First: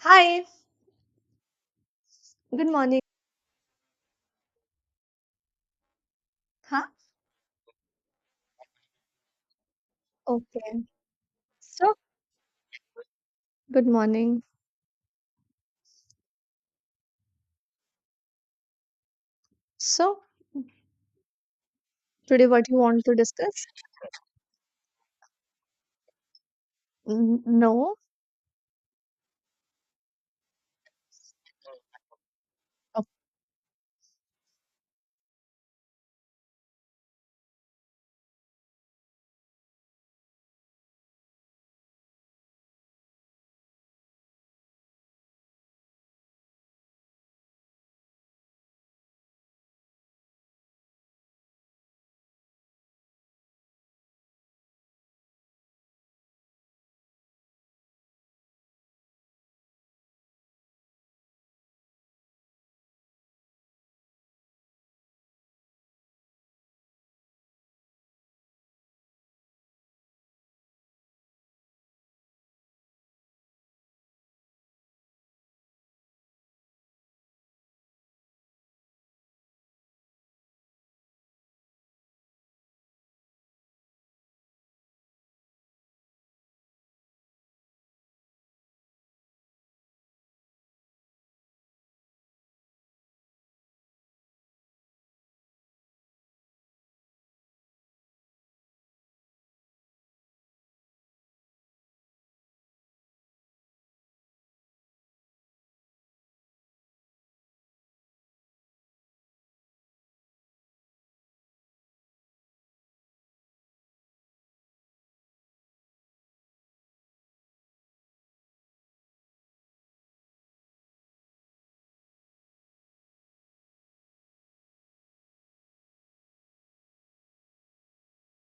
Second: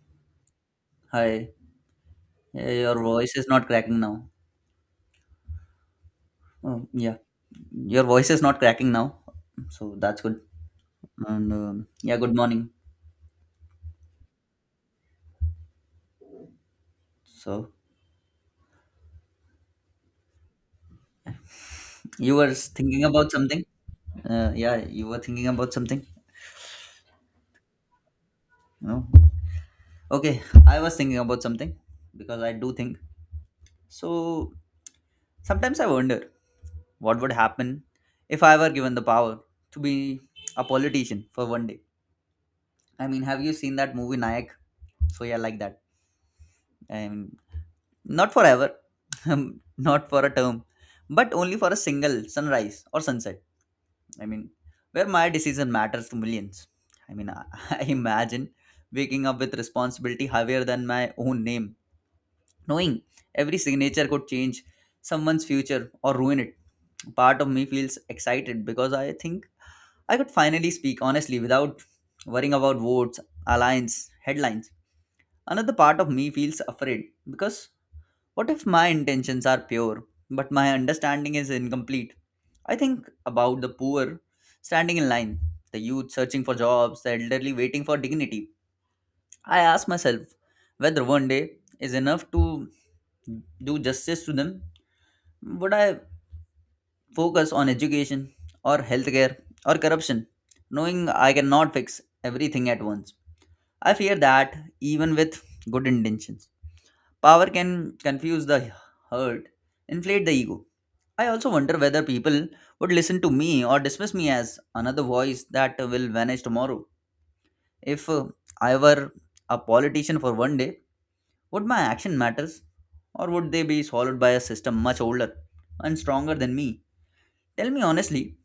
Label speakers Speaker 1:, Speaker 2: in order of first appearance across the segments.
Speaker 1: Hi,
Speaker 2: Hi. Yeah,
Speaker 1: good morning.
Speaker 2: your voice is not cracking now. Oh,
Speaker 1: Huh?
Speaker 2: yeah. Your voice is not cracking now. So that's good.
Speaker 1: Okay, so
Speaker 2: Good morning.
Speaker 1: good morning.
Speaker 2: So
Speaker 1: So,
Speaker 2: you
Speaker 1: today,
Speaker 2: were
Speaker 1: what you want
Speaker 2: thinking
Speaker 1: to
Speaker 2: about something?
Speaker 1: discuss?
Speaker 2: Yeah, you were thinking about something?
Speaker 1: No.
Speaker 2: No. Okay, I was thinking about something because I do think.
Speaker 1: Oh,
Speaker 2: So sometimes I wonder what would happen if I were given the power to be a politician for one day. I mean, have you seen that movie Nayak? So yeah, like that. I mean, not forever, not for a term, but only for a single sunrise or sunset. I mean, where my decision matters to millions. I mean, I, I imagine waking up with responsibility higher than my own name, knowing every signature could change someone's future or ruin it. Part of me feels excited because I think I could finally speak honestly without worrying about votes, alliance, headlines. Another part of me feels afraid because what if my intentions are pure, but my understanding is incomplete? I think about the poor standing in line, the youth searching for jobs, the elderly waiting for dignity. I ask myself whether one day is enough to do justice to them. Would I focus on education or healthcare or corruption, knowing I cannot fix everything at once? I fear that even with good intentions. Power can confuse the hurt, inflate the ego. I also wonder whether people would listen to me or dismiss me as another voice that will vanish tomorrow. If I were a politician for one day, would my action matters or would they be swallowed by a system much older and stronger than me? Tell me honestly,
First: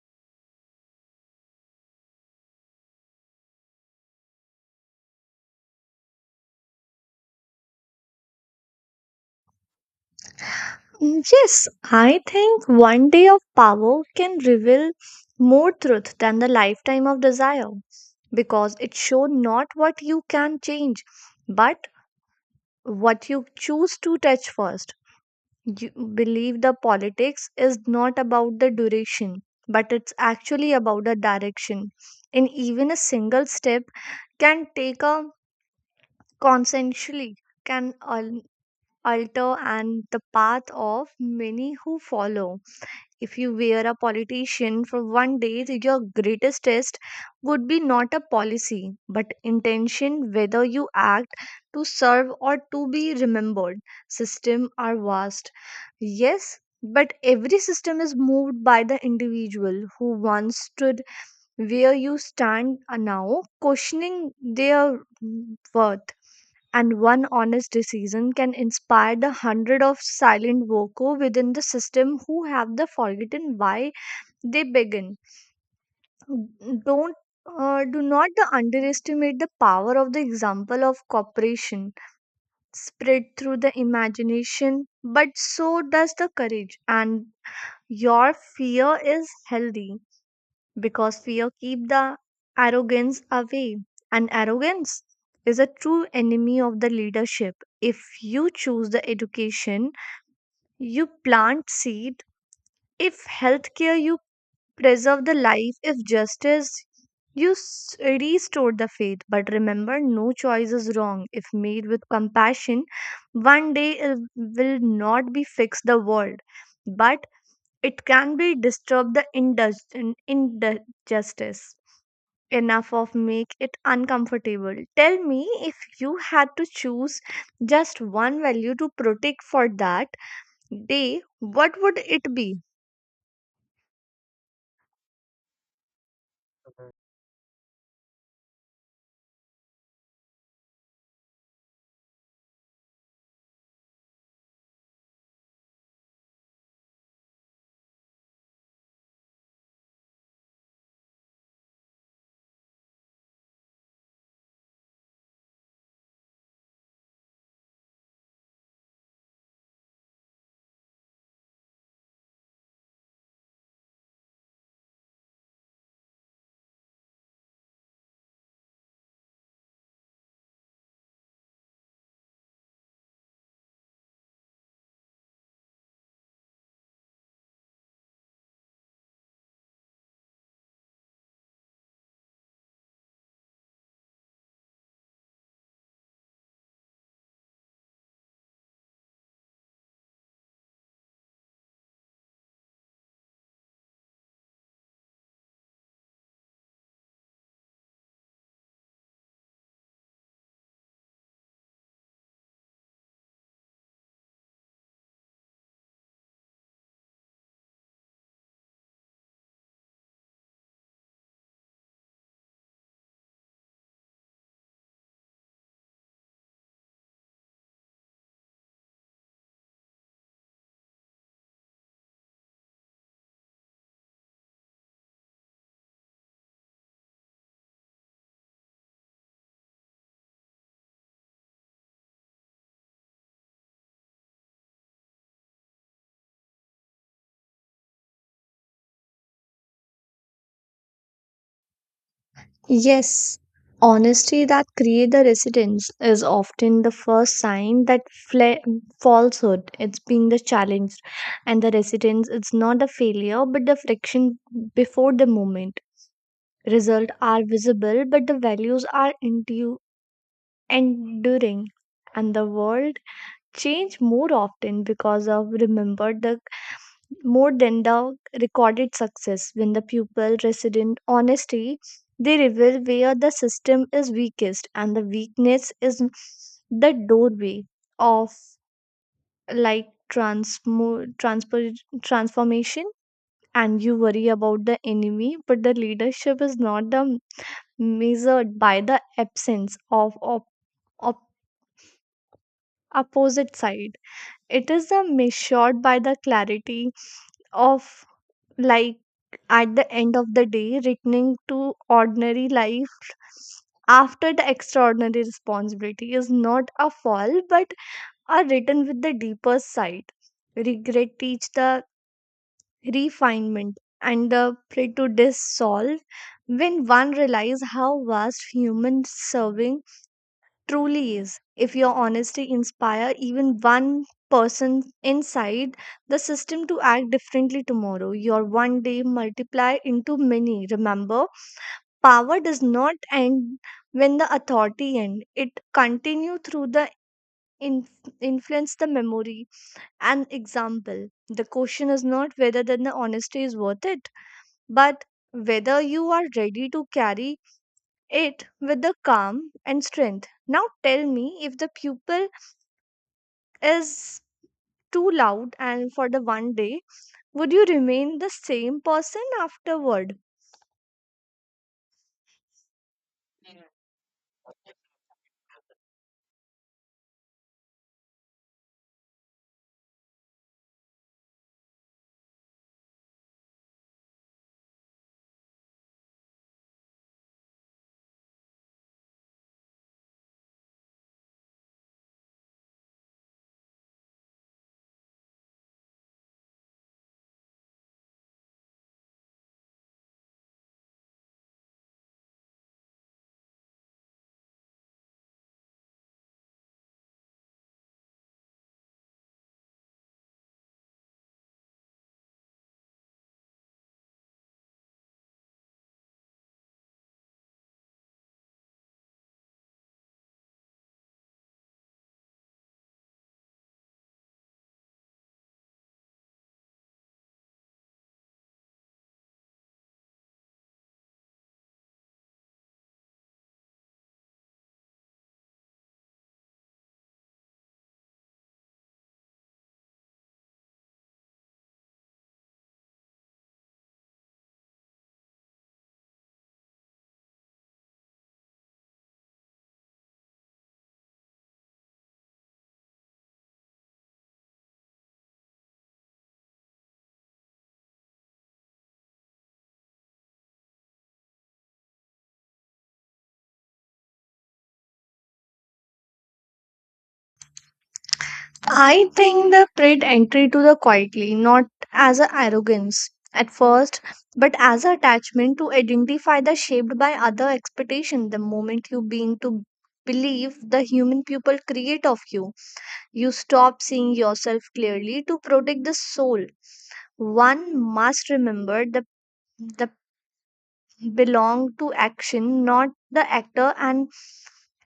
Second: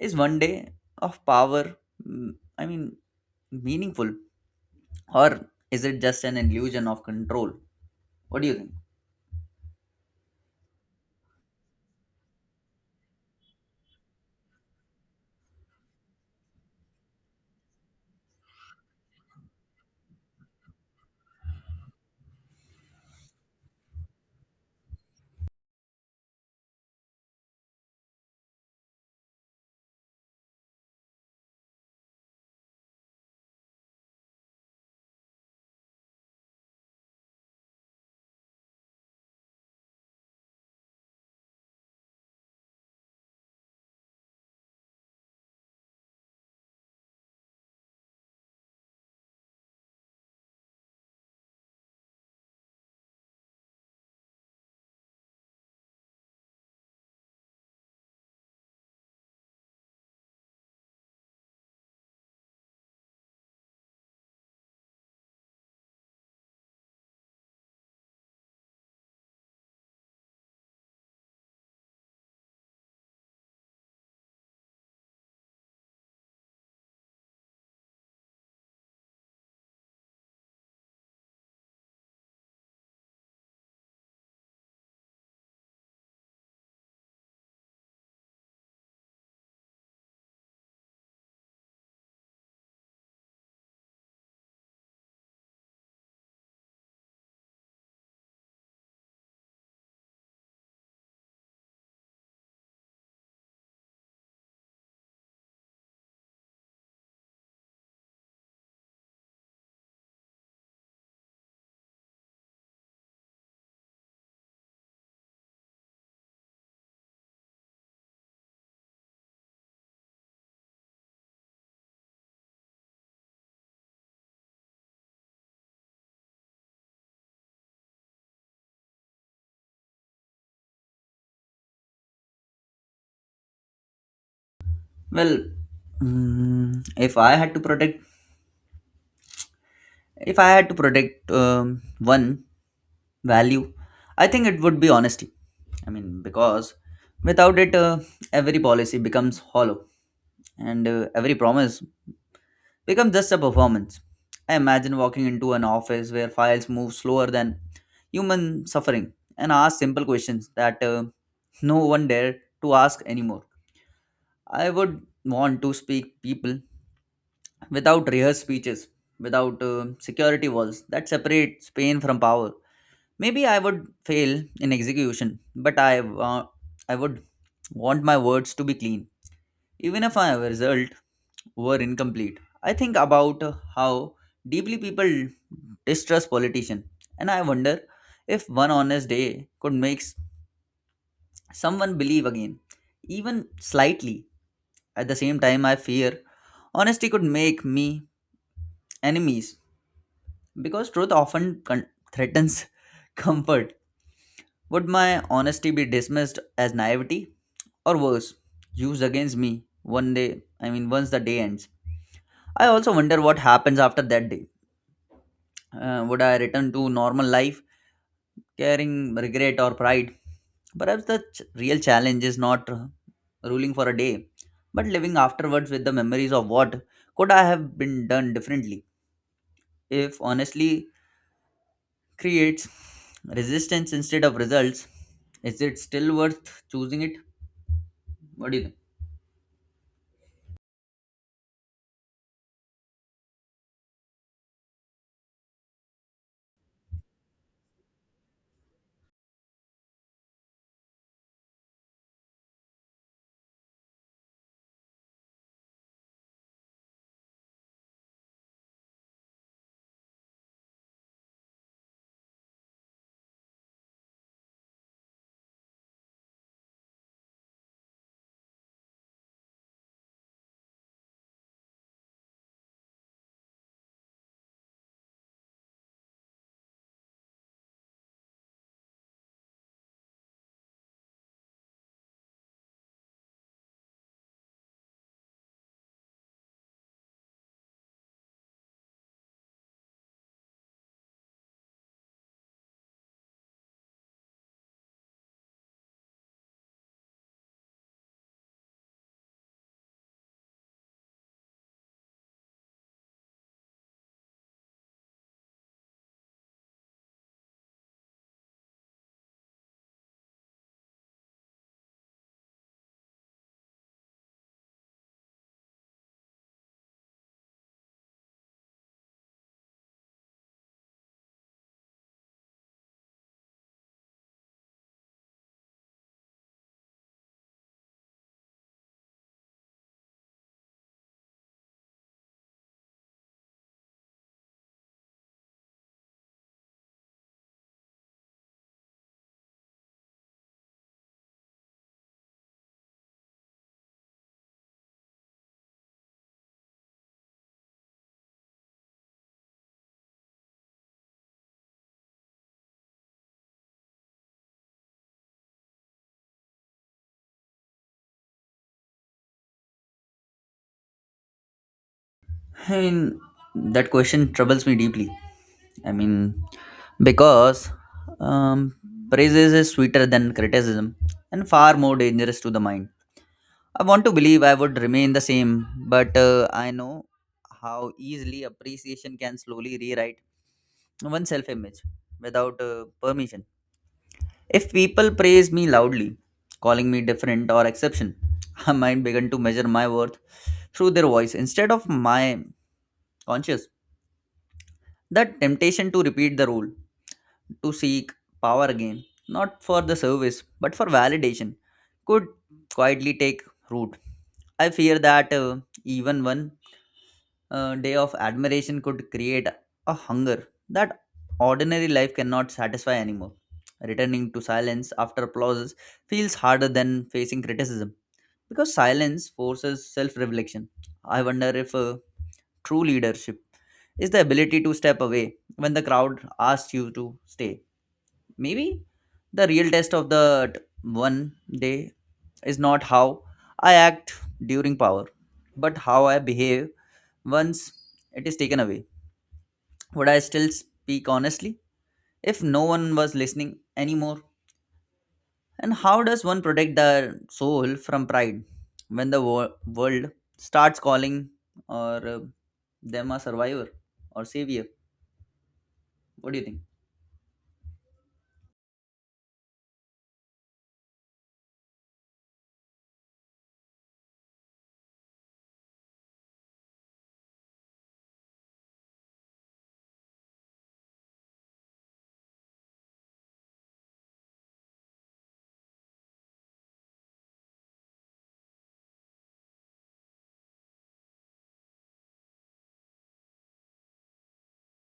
Speaker 2: is one day of power, mm, I mean, meaningful or is it just an illusion of control? What do you think?
Speaker 1: Yes, I think one day of power can reveal more truth than the lifetime of desire because it showed not what you can change, but what you choose to touch first. You believe the politics is not about the duration but it's actually about the direction, and even a single step can take a consensually can alter and the path of many who follow. If you were a politician for one day, your greatest test would be not a policy, but intention whether you act to serve or to be remembered. Systems are vast. Yes, but every system is moved by the individual who once stood where you stand are now, questioning their worth, and one honest decision can inspire the hundred of silent worker within the system who have the forgotten why they began. Don't do not underestimate the power of the example of cooperation spread through the imagination, but so does the courage. And your fear is healthy because fear keep the arrogance away, and arrogance is a true enemy of the leadership. If you choose the education, you plant seed. If healthcare, you preserve the life. If justice, you restore the faith. But remember, no choice is wrong if made with compassion. One day it will not be fix the world, but it can be disturb the injustice enough of make it uncomfortable. Tell me, if you had to choose just one value to protect for that day, what would it be?
Speaker 2: Well, if I had to protect, if I had to protect one value, I think it would be honesty. I mean, because without it, every policy becomes hollow, and every promise becomes just a performance. I imagine walking into an office where files move slower than human suffering and ask simple questions that no one dare to ask anymore. I would want to speak people without rehearsed speeches, without security walls that separate Spain from power. Maybe I would fail in execution, but I, wa- I would want my words to be clean, even if my result were incomplete. I think about how deeply people distrust politicians, and I wonder if one honest day could make someone believe again, even slightly. At the same time, I fear honesty could make me enemies. Because truth often threatens comfort, would my honesty be dismissed as naivety? Or worse, used against me one day, I mean, once the day ends? I also wonder what happens after that day. Would I return to normal life, carrying regret or pride? Perhaps the real challenge is not ruling for a day, but living afterwards with the memories of what could I have been done differently. If honestly creates resistance instead of results, is it still worth choosing it? What do you think?
Speaker 1: Yes, honesty that create the resistance is often the first sign that fla- falsehood it's being the challenge, and the resistance it's not the failure but the friction before the moment. Result are visible but the values are enduring, and the world change more often because of remembered the more than the recorded success. When the pupil resident honesty, they reveal where the system is weakest, and the weakness is the doorway of like transmo transfer transformation. And you worry about the enemy, but the leadership is not the measured by the absence of op- opposite side. It is a measured by the clarity of, like, at the end of the day, returning to ordinary life after the extraordinary responsibility is not a fall but a return with the deeper side. Regret teach the refinement, and the prejudice solve when one realize how vast human serving truly is. If your honesty inspire even one person inside the system to act differently tomorrow, your one day multiply into many. Remember, power does not end when the authority end. It continue through the in, influence the memory and example. The question is not whether then the honesty is worth it, but whether you are ready to carry it with the calm and strength. Now tell me, if the pupil is too loud and for the one day, would you remain the same person afterward?
Speaker 2: I mean, that question troubles me deeply. I mean, because um, praises is sweeter than criticism and far more dangerous to the mind. I want to believe I would remain the same, but I know how easily appreciation can slowly rewrite one's self-image without permission. If people praise me loudly, calling me different or exception, I might begin to measure my worth through their voice instead of my conscience. That temptation to repeat the rule, to seek power again, not for the service but for validation, could quietly take root. I fear that even when day of admiration could create a hunger that ordinary life cannot satisfy anymore. Returning to silence after applauses feels harder than facing criticism because silence forces self reflection. I wonder if true leadership is the ability to step away when the crowd asks you to stay. Maybe the real test of the one day is not how I act during power, but how I behave once it is taken away. Would I still speak honestly if no one was listening anymore? And how does one protect their soul from pride when the world starts calling or them a survivor or savior? What do you think?
Speaker 1: I think the pride entry to the quietly, not as a arrogance at first, but as a attachment to identify the shaped by other expectation. The moment you begin to believe the human people create of you, you stop seeing yourself clearly to protect the soul. One must remember the the belong to action, not the actor, and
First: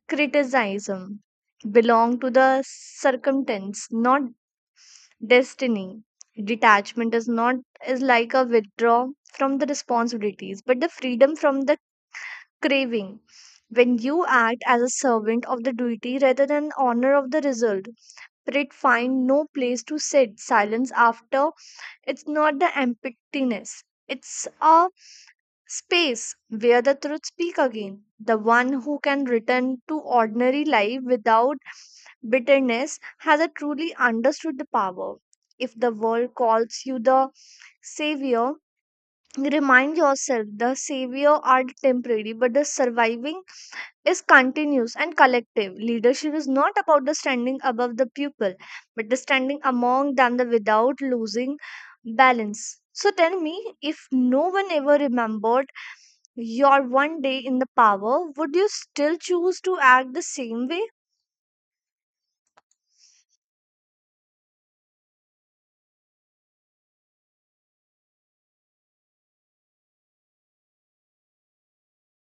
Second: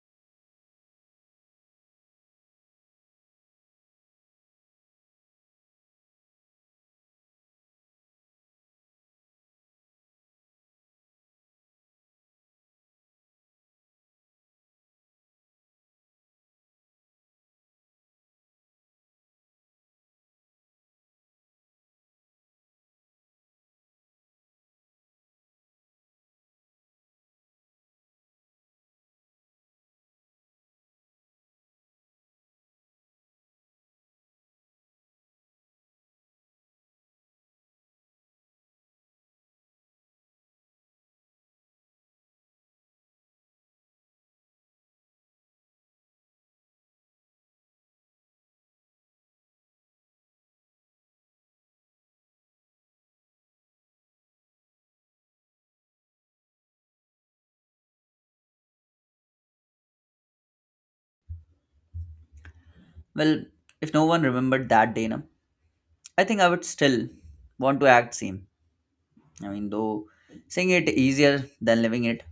Speaker 1: criticism belong to the circumstance, not destiny. Detachment is not, is like a withdraw from the responsibilities, but the freedom from the craving. When you act as a servant of the duty rather than honor of the result, pride find no place to sit. Silence after it's not the emptiness. It's a space where the truth speak again. The one who can return to ordinary life without bitterness hasn't truly understood the power. If the world calls you the savior, remind yourself the savior are temporary, but the surviving is continuous and collective. Leadership is not about the standing above the people, but the standing among them the without losing balance. So tell me, if no one ever remembered your one day in the power, would you still choose to act the same way?
Speaker 2: Well, if no one remembered that day, na, I think I would still want to act same. I mean, though saying it easier than living it,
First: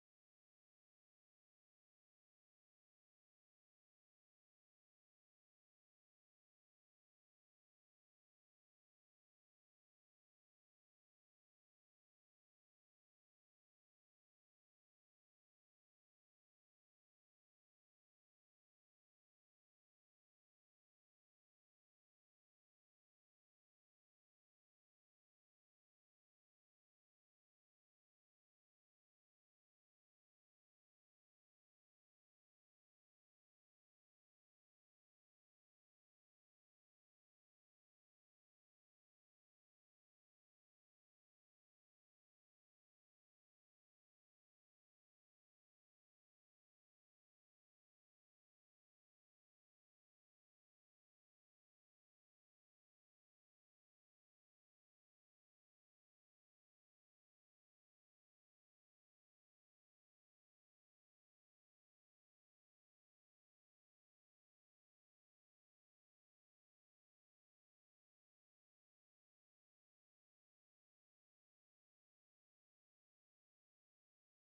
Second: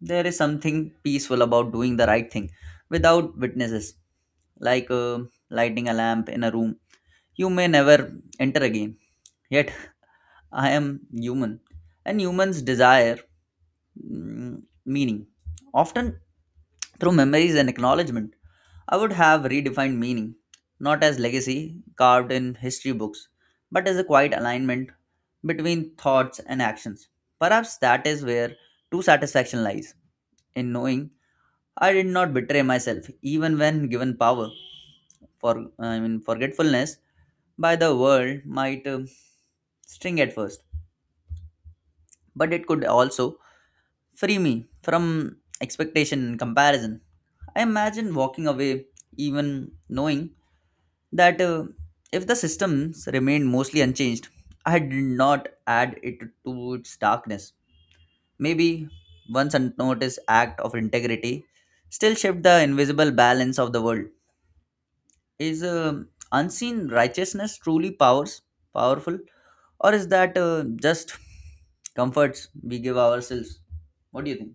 Speaker 2: there is something peaceful about doing the right thing without witnesses, like lighting a lamp in a room you may never enter again. Yet I am human, and humans desire meaning, often through memories and acknowledgement. I would have redefined meaning, not as legacy carved in history books, but as a quiet alignment between thoughts and actions. Perhaps that is where true satisfaction lies in knowing I did not betray myself, even when given power. For I mean, forgetfulness by the world might sting at first, but it could also free me from expectation and comparison. I imagine walking away even knowing that if the systems remained mostly unchanged, I did not add it to its darkness. Maybe once unnoticed act of integrity still shift the invisible balance of the world. Is unseen righteousness truly powers powerful, or is that just comforts we give ourselves? What do you think?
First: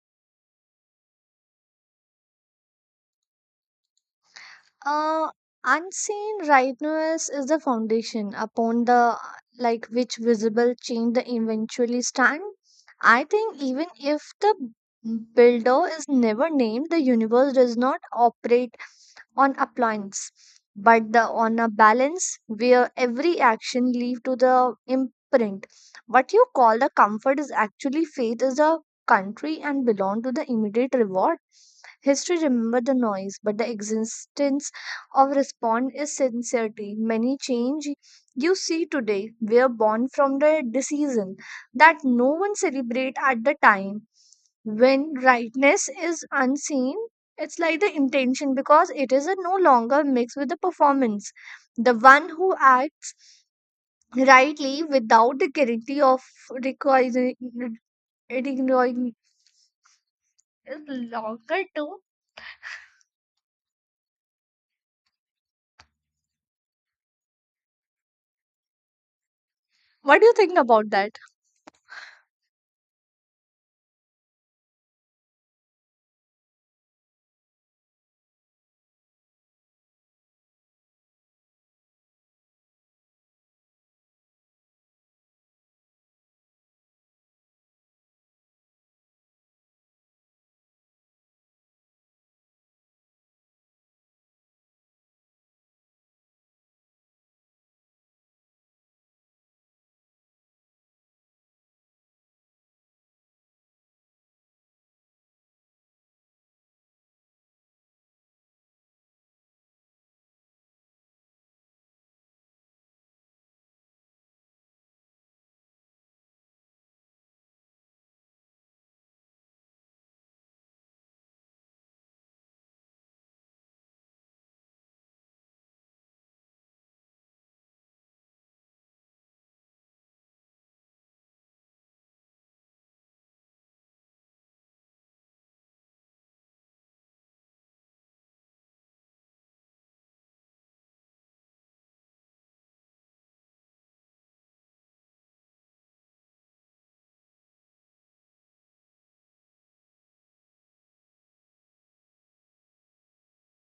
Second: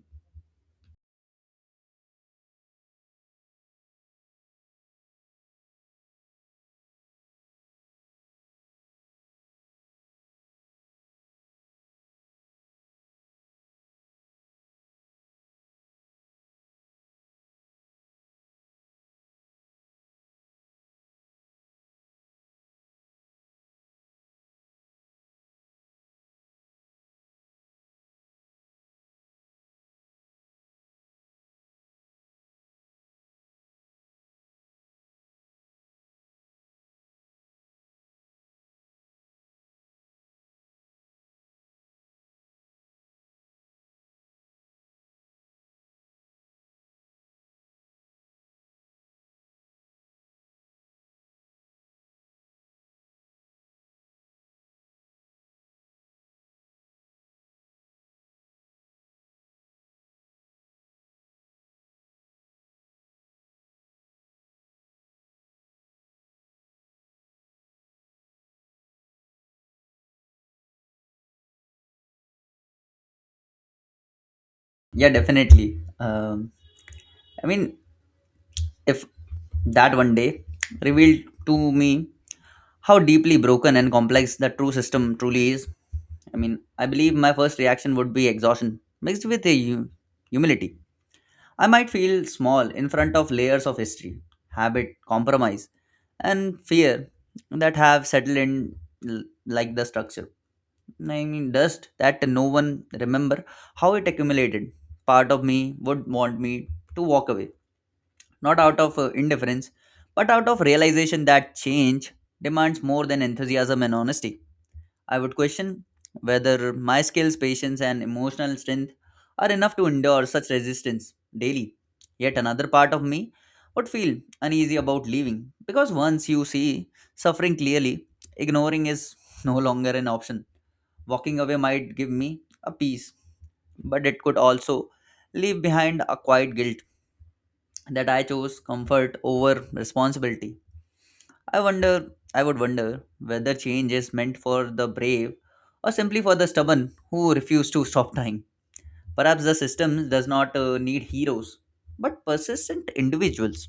Speaker 1: Uh, unseen rightness is the foundation upon the like which visible change the eventually stand. I think even if the builder is never named, the universe does not operate on appliance but the on a balance where every action lead to the imprint. What you call the comfort is actually faith, is a country and belong to the immediate reward. History remember the noise, but the existence of response is sincerity. Many change you see today were born from the decision that no one celebrate at the time. When rightness is unseen, it's like the intention because it is a no longer mixed with the performance. The one who acts rightly without the guarantee of requiring, requiring is longer too. What do you think about that?
Speaker 2: Yeah, definitely. I mean, if that one day revealed to me how deeply broken and complex the true system truly is, I mean, I believe my first reaction would be exhaustion mixed with a humility. I might feel small in front of layers of history, habit, compromise, and fear that have settled in like the structure. I mean, dust that no one remember how it accumulated. Part of me would want me to walk away not out of indifference, but out of realization that change demands more than enthusiasm and honesty. I would question whether my skills, patience, and emotional strength are enough to endure such resistance daily. Yet another part of me would feel uneasy about leaving because once you see suffering clearly, ignoring is no longer an option. Walking away might give me a peace, but it could also leave behind a quiet guilt that I chose comfort over responsibility. I would wonder whether change is meant for the brave or simply for the stubborn who refuse to stop trying. Perhaps the system does not need heroes, but persistent individuals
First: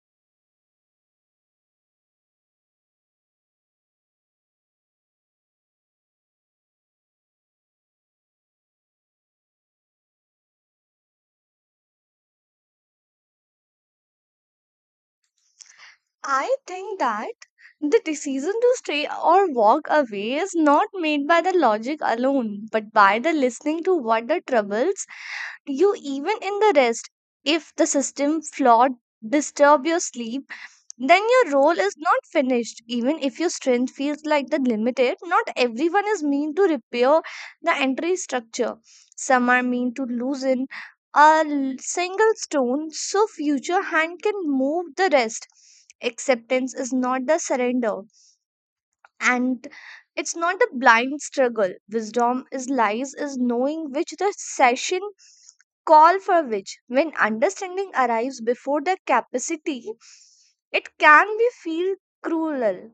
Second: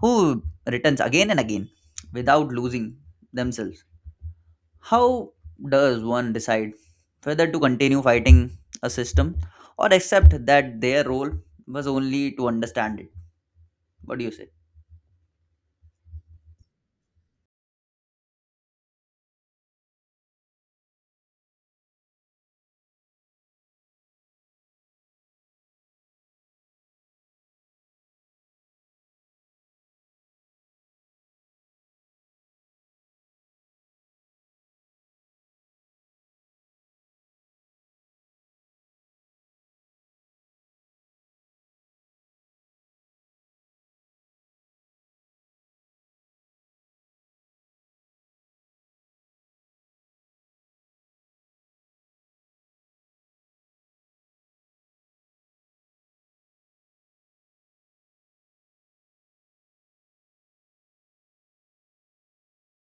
Speaker 2: who returns again and again without losing themselves. How does one decide whether to continue fighting a system or accept that their role was only to understand it? What do you say?
Speaker 1: I think that the decision to stay or walk away is not made by the logic alone, but by the listening to what the troubles you even in the rest. If the system flawed disturb your sleep, then your role is not finished. Even if your strength feels like the limited, not everyone is mean to repair the entry structure. Some are mean to loosen a single stone so future hand can move the rest. Acceptance is not the surrender, and it's not the blind struggle. Wisdom is lies is knowing which the session call for which. When understanding arrives before the capacity, it can be feel cruel,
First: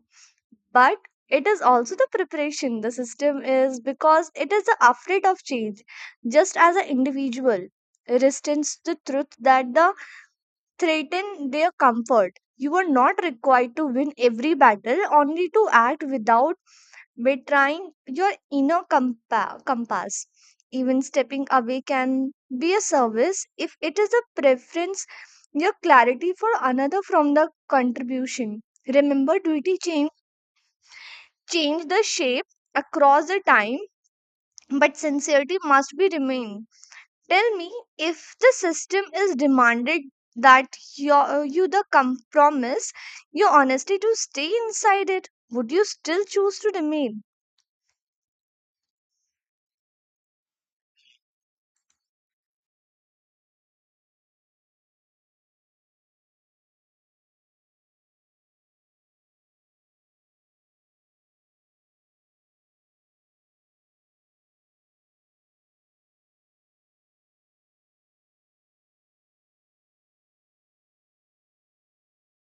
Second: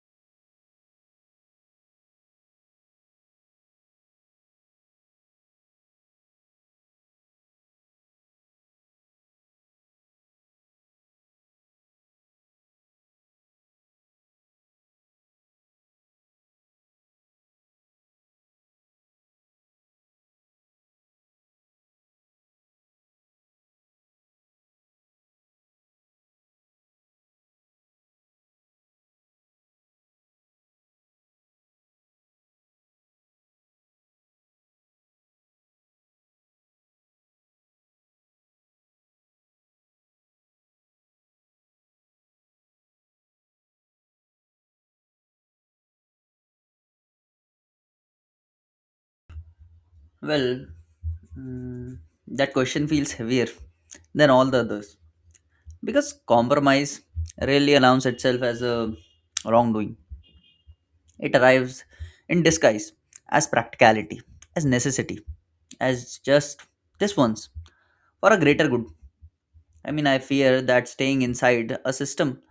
Speaker 1: but it is also the preparation. The system is because it is afraid of change, just as an individual resistance the truth that the threaten their comfort. You are not required to win every battle, only to act without betraying your inner compass. Even stepping away can be a service if it is a preference your clarity for another from the contribution. Remember, duty change the shape across the time, but sincerity must be remain. Tell me, if the system is demanded that your, you the compromise your honesty to stay inside it, would you still choose to remain?
Speaker 2: Well, mm, that question feels heavier than all the others because compromise rarely announces itself as a wrongdoing. It arrives in disguise as practicality, as necessity, as just this once for a greater good. I mean, I fear that staying inside a system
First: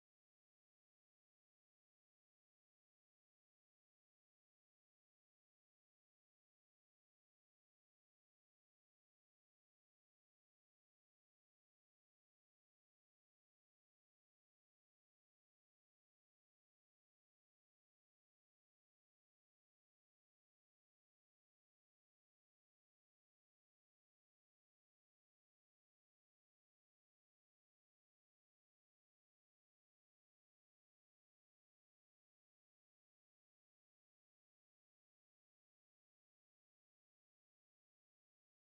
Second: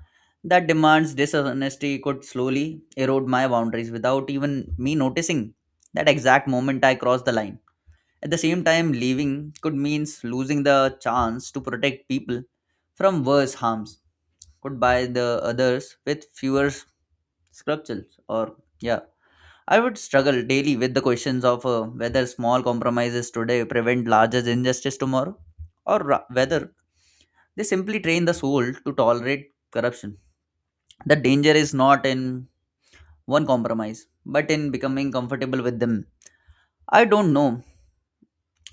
Speaker 2: that demands dishonesty could slowly erode my boundaries without even me noticing that exact moment I cross the line. At the same time, leaving could mean losing the chance to protect people from worse harms, could by the others with fewer sculptures. Or, yeah, I would struggle daily with the questions of whether small compromises today prevent larger injustice tomorrow, or whether they simply train the soul to tolerate corruption. The danger is not in one compromise, but in becoming comfortable with them. I don't know,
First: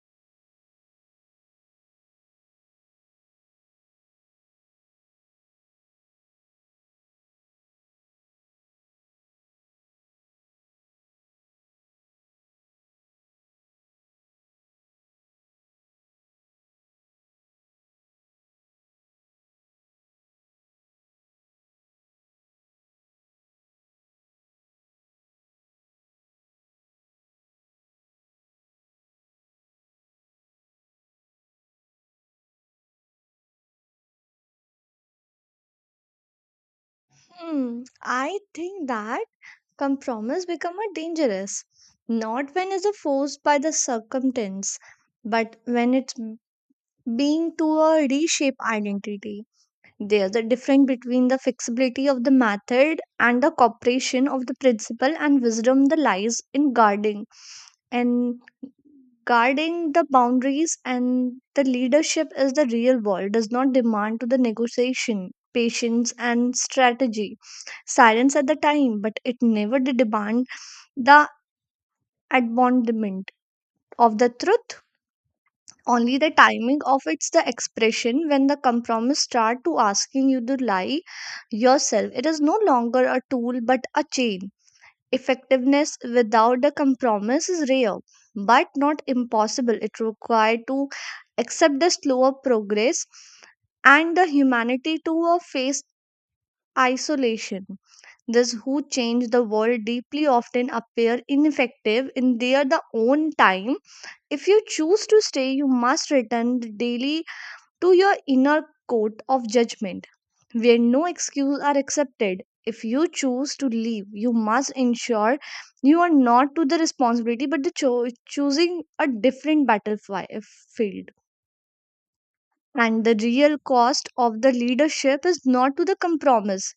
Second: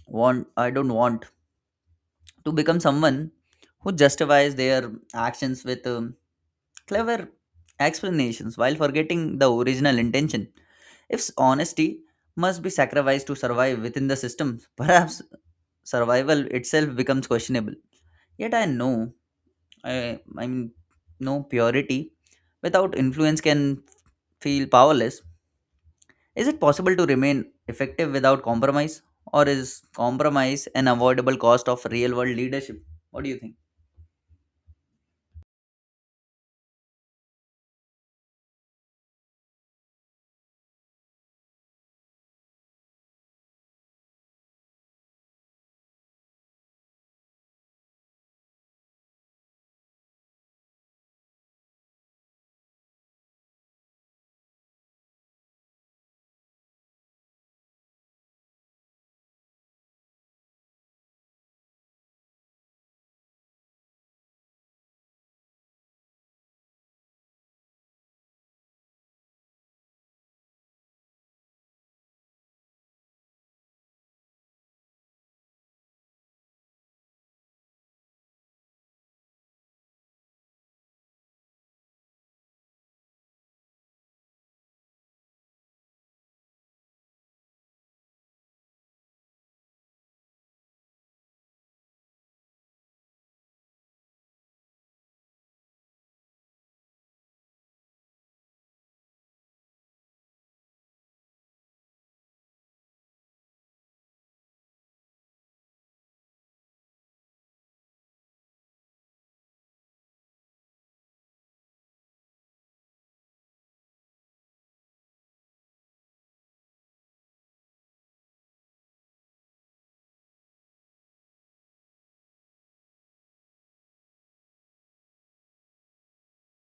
Speaker 2: I don't want to become someone who justifies their actions with clever explanations while forgetting the original intention. If honesty must be sacrificed to survive within the system, perhaps survival itself becomes questionable. Yet I mean, no purity without influence can feel powerless. Is it possible to remain effective without compromise, or is compromise an avoidable cost of real world leadership? What do you think?
Speaker 1: Hmm, I think that compromise become a dangerous, not when it's forced by the circumstance, but when it's being to a reshape identity. There's a difference between the flexibility of the method and the cooperation of the principle, and wisdom that lies in guarding and guarding the boundaries. And the leadership is the real world does not demand to the negotiation patience and strategy silence at the time, but it never did demand the abandonment of the truth, only the timing of it's the expression. When the compromise start to asking you to lie yourself, it is no longer a tool but a chain. Effectiveness without the compromise is rare but not impossible. It required to accept the slower progress and the humanity to a face isolation. Those who change the world deeply often appear ineffective in their the own time. If you choose to stay, you must return daily to your inner court of judgment, where no excuse are accepted. If you choose to leave, you must ensure you are not to the responsibility but the choosing a different battlefield. And the real cost of the leadership is not to the compromise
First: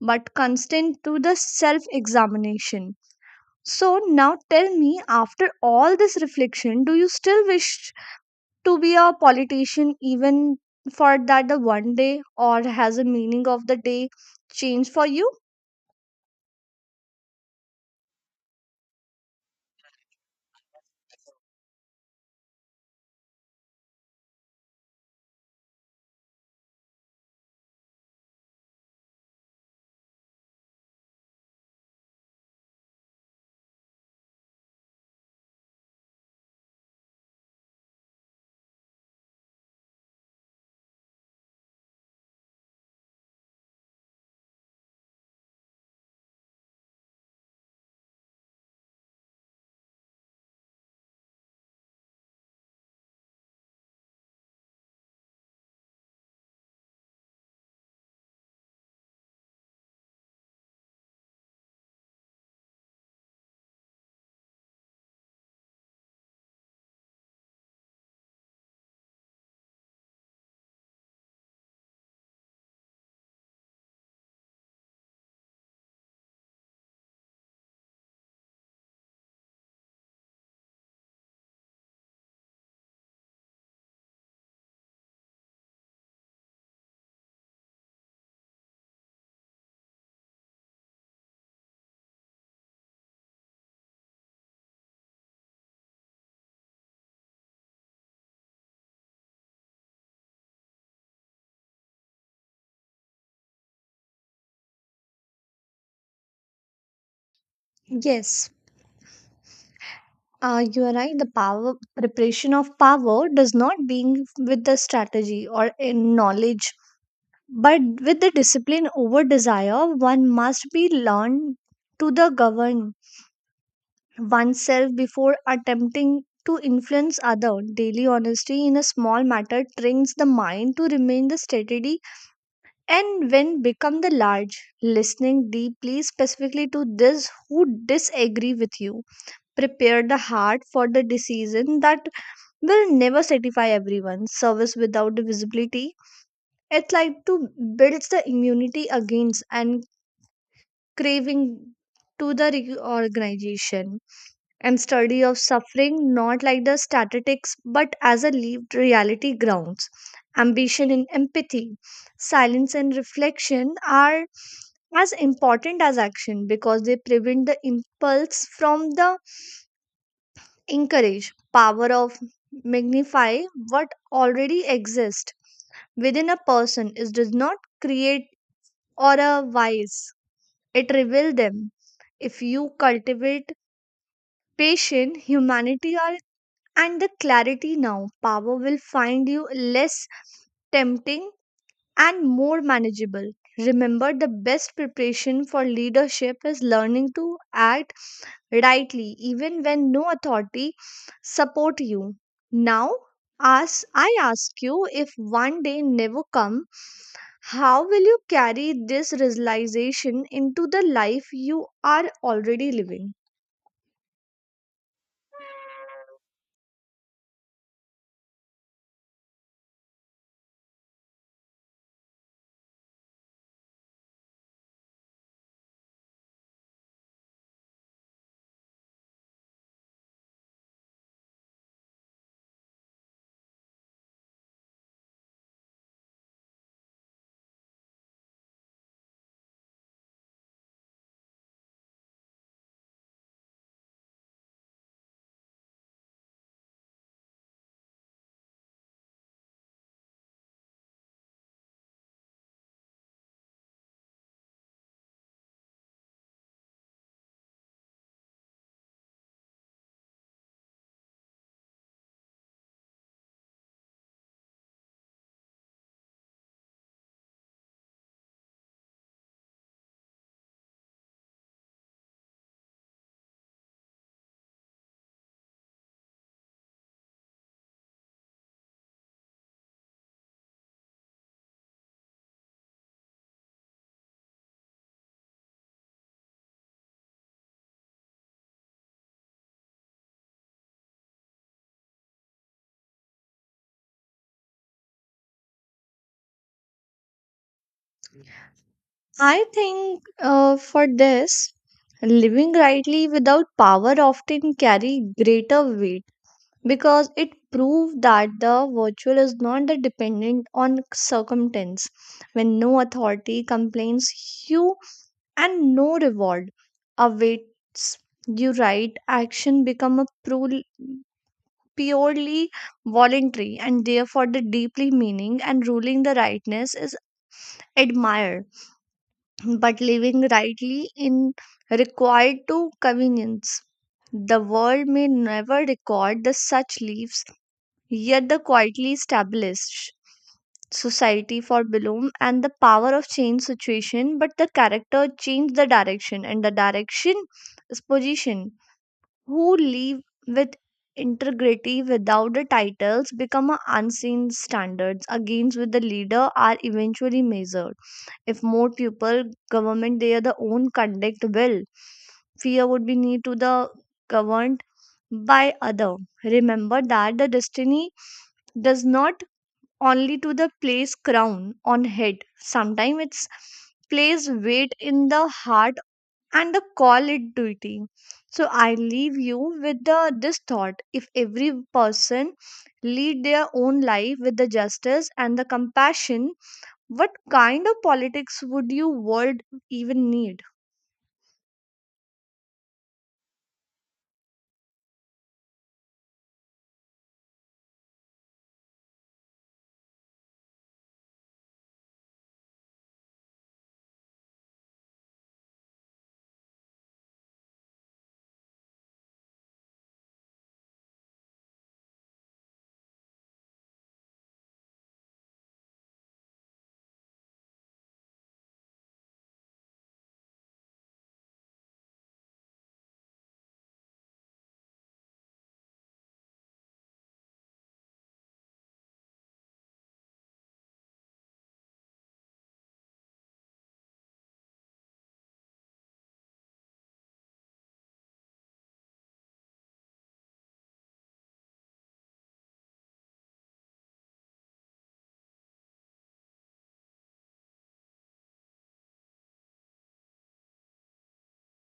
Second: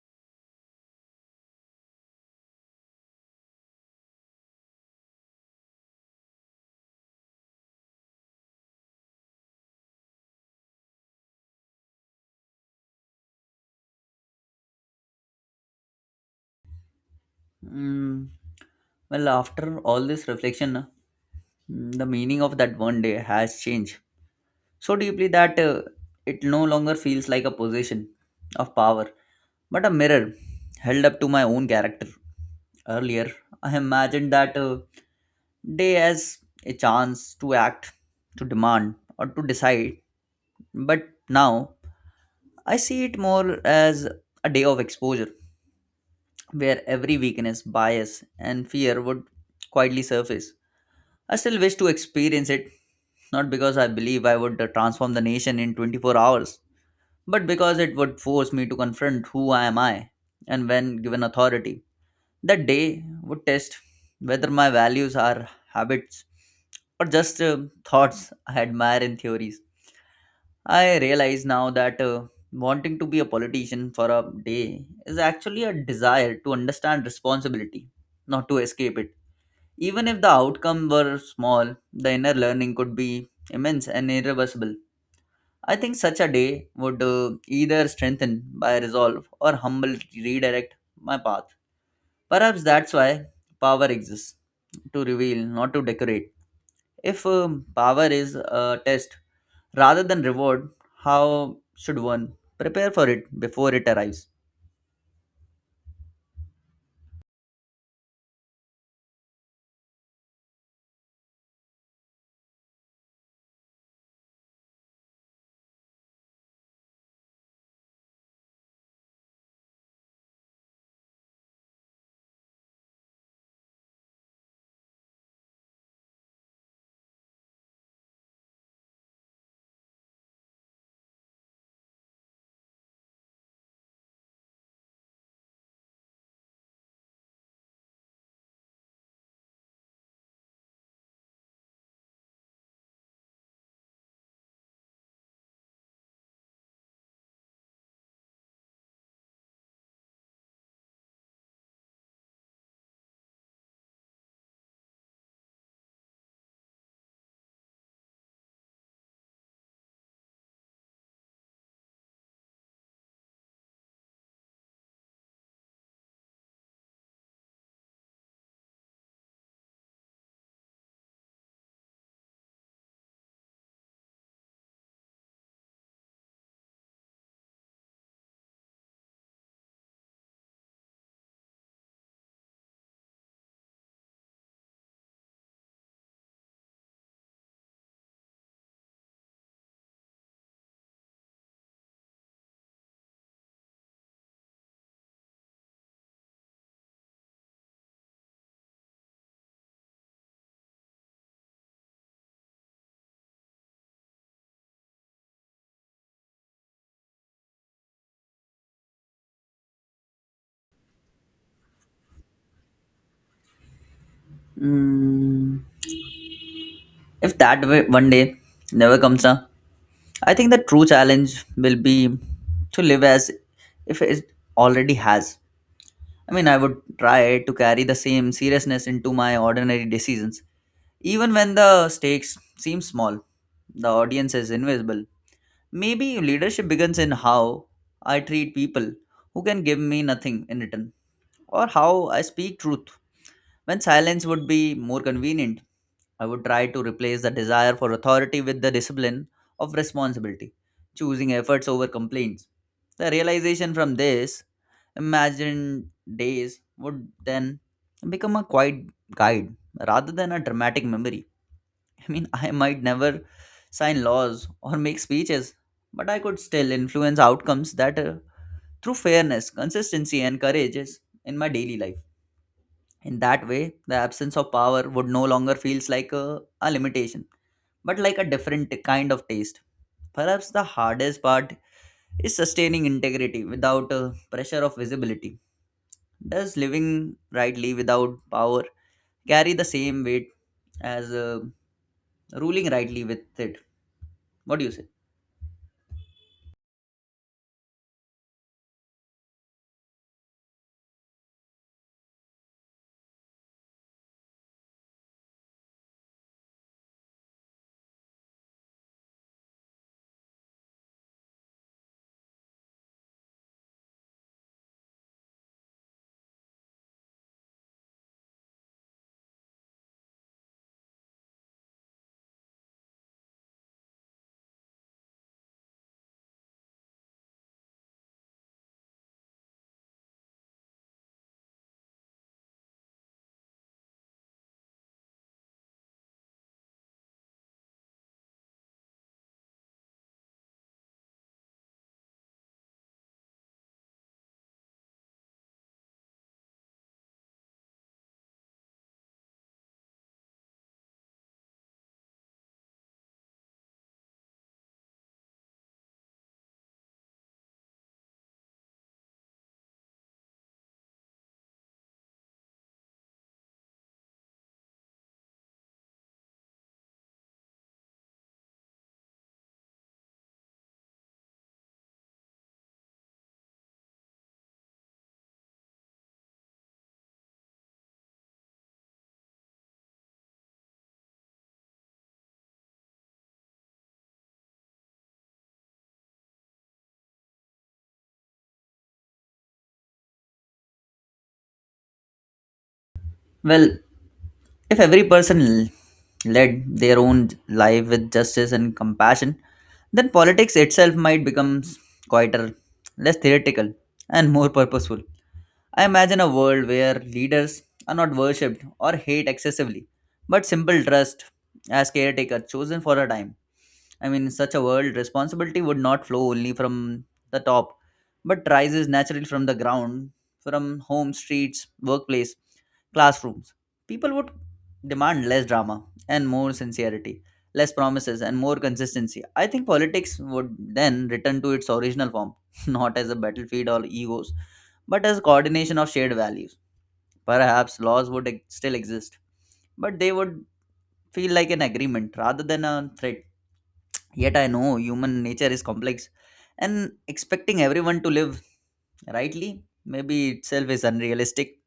Speaker 1: but constant to the self examination. So, now tell me, after all this reflection, do you still wish to be a politician even for that the one day, or has a meaning of the day change for you?
Speaker 2: Mm, well, after all this reflection, the meaning of that one day has changed so deeply that it no longer feels like a possession of power, but a mirror held up to my own character. Earlier, I imagined that day as a chance to act, to demand, or to decide, but now I see it more as a day of exposure where every weakness, bias, and fear would quietly surface. I still wish to experience it, not because I believe I would transform the nation in 24 hours, but because it would force me to confront who I am I and when given authority. That day would test whether my values are habits or just thoughts I admire in theories. I realize now that wanting to be a politician for a day is actually a desire to understand responsibility, not to escape it. Even if the outcome were small, the inner learning could be immense and irreversible. I think such a day would either strengthen my resolve or humble redirect my path. Perhaps that's why power exists to reveal, not to decorate. If power is a test rather than reward, how should one prepare for it before it arrives?
Speaker 1: Yes, you are right. The power preparation of power does not being with the strategy or in knowledge, but with the discipline over desire. One must be learned to the govern oneself before attempting to influence other. Daily honesty in a small matter trains the mind to remain the steady. And when become the large, listening deeply specifically to this who disagree with you. Prepare the heart for the decision that will never satisfy everyone. Service without the visibility. It's like to builds the immunity against and craving to the reorganization. And study of suffering not like the statistics but as a lived reality grounds ambition and empathy. Silence and reflection are as important as action because they prevent the impulse from the encourage. Power of magnify what already exists within a person. It does not create or a vice, it reveals them. If you cultivate patience, humanity are, and the clarity now, power will find you less tempting and more manageable. Remember, the best preparation for leadership is learning to act rightly even when no authority support you. Now, as I ask you, if one day never come, how will you carry this realization into the life you are already living?
Speaker 2: Mm, if that way one day never comes, huh? I think the true challenge will be to live as if it already has. I mean, I would try to carry the same seriousness into my ordinary decisions, even when the stakes seem small. The audience is invisible. Maybe leadership begins in how I treat people who can give me nothing in return, or how I speak truth when silence would be more convenient. I would try to replace the desire for authority with the discipline of responsibility, choosing efforts over complaints. The realization from this imagined days would then become a quiet guide rather than a dramatic memory. I mean, I might never sign laws or make speeches, but I could still influence outcomes that through fairness, consistency, and courage is in my daily life in that way the absence of power would no longer feels like a limitation but like a different kind of taste. Perhaps the hardest part is sustaining integrity without a pressure of visibility. Does living rightly without power carry the same weight as ruling rightly with it? What do you say?
Speaker 1: I think, for this, living rightly without power often carry greater weight because it proved that the virtual is not that dependent on circumstance. When no authority complains you and no reward awaits you, right action become a purely voluntary and therefore the deeply meaning. And ruling the rightness is admired, but living rightly in required to convenience. The world may never record the such leaves, yet the quietly established society for Bloom. And the power of change situation, but the character changed the direction, and the direction is position. Who live with integrity without the titles become a unseen standards against with the leader are eventually measured. If more people government their the own conduct will, fear would be need to the governed by other. Remember that the destiny does not only to the place crown on head, sometimes it's place weight in the heart and the call it duty. So I leave you with the this thought: if every person lead their own life with the justice and the compassion, what kind of politics would you world even need?
Speaker 2: Well, if every person led their own life with justice and compassion, then politics itself might become quieter, less theoretical, and more purposeful. I imagine a world where leaders are not worshipped or hate excessively, but simple trust as caretaker chosen for a time. I mean, in such a world, responsibility would not flow only from the top, but rises naturally from the ground, from home, streets, workplace, classrooms. People would demand less drama and more sincerity, less promises and more consistency. I think politics would then return to its original form, not as a battlefield or egos, but as coordination of shared values. Perhaps laws would still exist, but they would feel like an agreement rather than a threat. Yet I know human nature is complex, and expecting everyone to live rightly maybe itself is unrealistic.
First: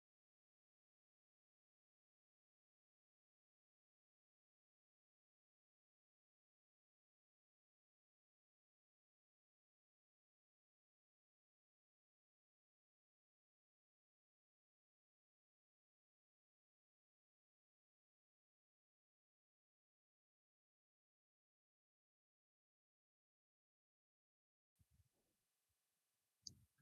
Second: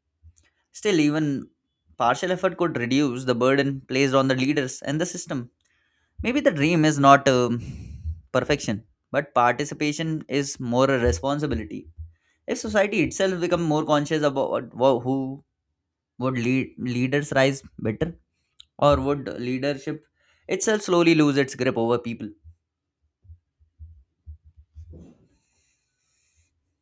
Speaker 2: Still, even partial effort could reduce the burden placed on the leaders and the system. Maybe the dream is not perfection, but participation is more a responsibility. If society itself become more conscious about who would lead leaders rise better, or would leadership itself slowly lose its grip over people?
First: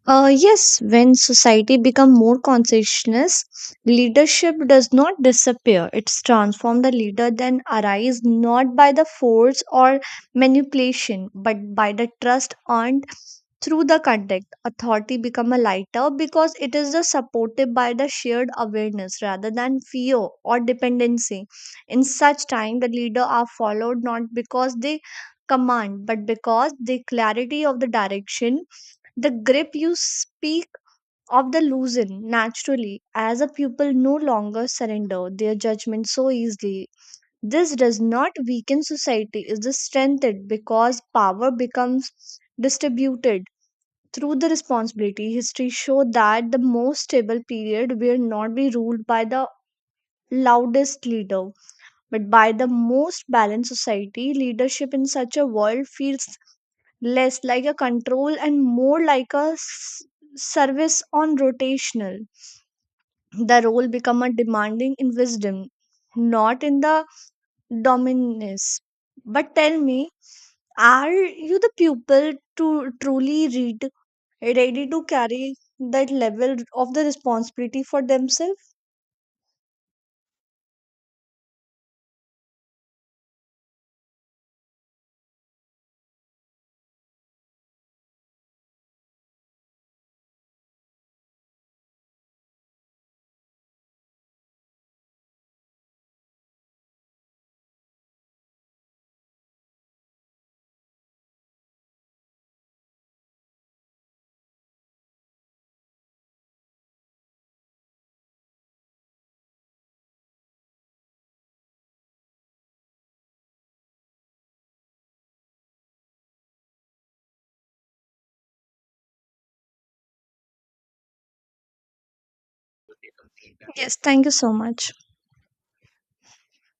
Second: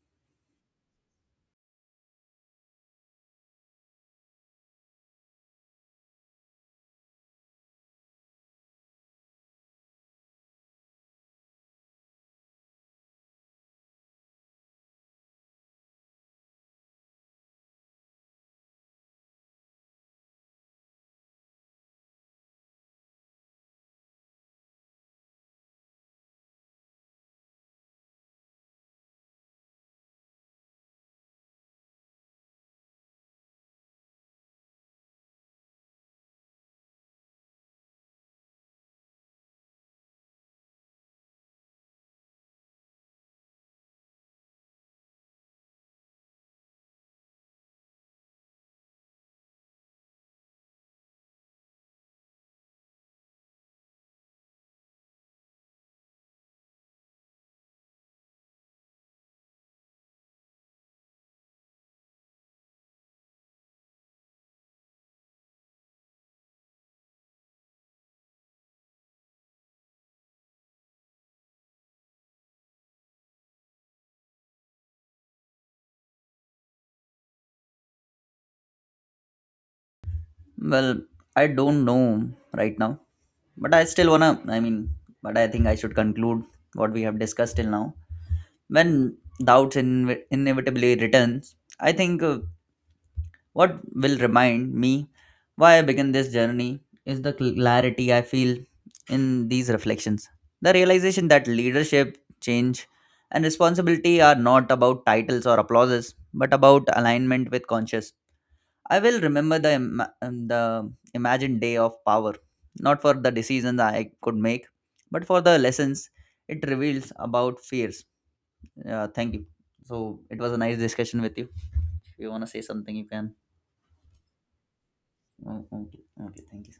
Speaker 1: Yes, when society become more conscientious, leadership does not disappear. It's transformed. The leader then arise not by the force or manipulation, but by the trust earned through the contact. Authority become a lighter because it is the supported by the shared awareness rather than fear or dependency. In such time, the leader are followed not because they command, but because the clarity of the direction the grip you speak of the loosen naturally as a pupil no longer surrender their judgment so easily. This does not weaken society, it is strengthened because power becomes distributed through the responsibility. History show that the most stable period will not be ruled by the loudest leader, but by the most balanced society. Leadership in such a world feels less like a control and more like a service on rotational. The role become a demanding in wisdom, not in the dominance. But tell me, are you the pupil to truly read ready to carry that level of the responsibility for themselves?
Speaker 2: Well, I don't know right now, but I still wanna. I mean, but I think I should conclude what we have discussed till now. When doubts inevitably returns, I think what will remind me why I began this journey is the clarity I feel in these reflections. The realization that leadership, change, and responsibility are not about titles or applauses, but about alignment with conscious. I will remember the the imagined day of power, not for the decisions I could make, but for the lessons it reveals about fears. Yeah, thank you. So it was a nice discussion with you. If you want to say something, you can.
Speaker 1: Yes, thank you so much.
Speaker 2: Oh, okay, okay, thank you.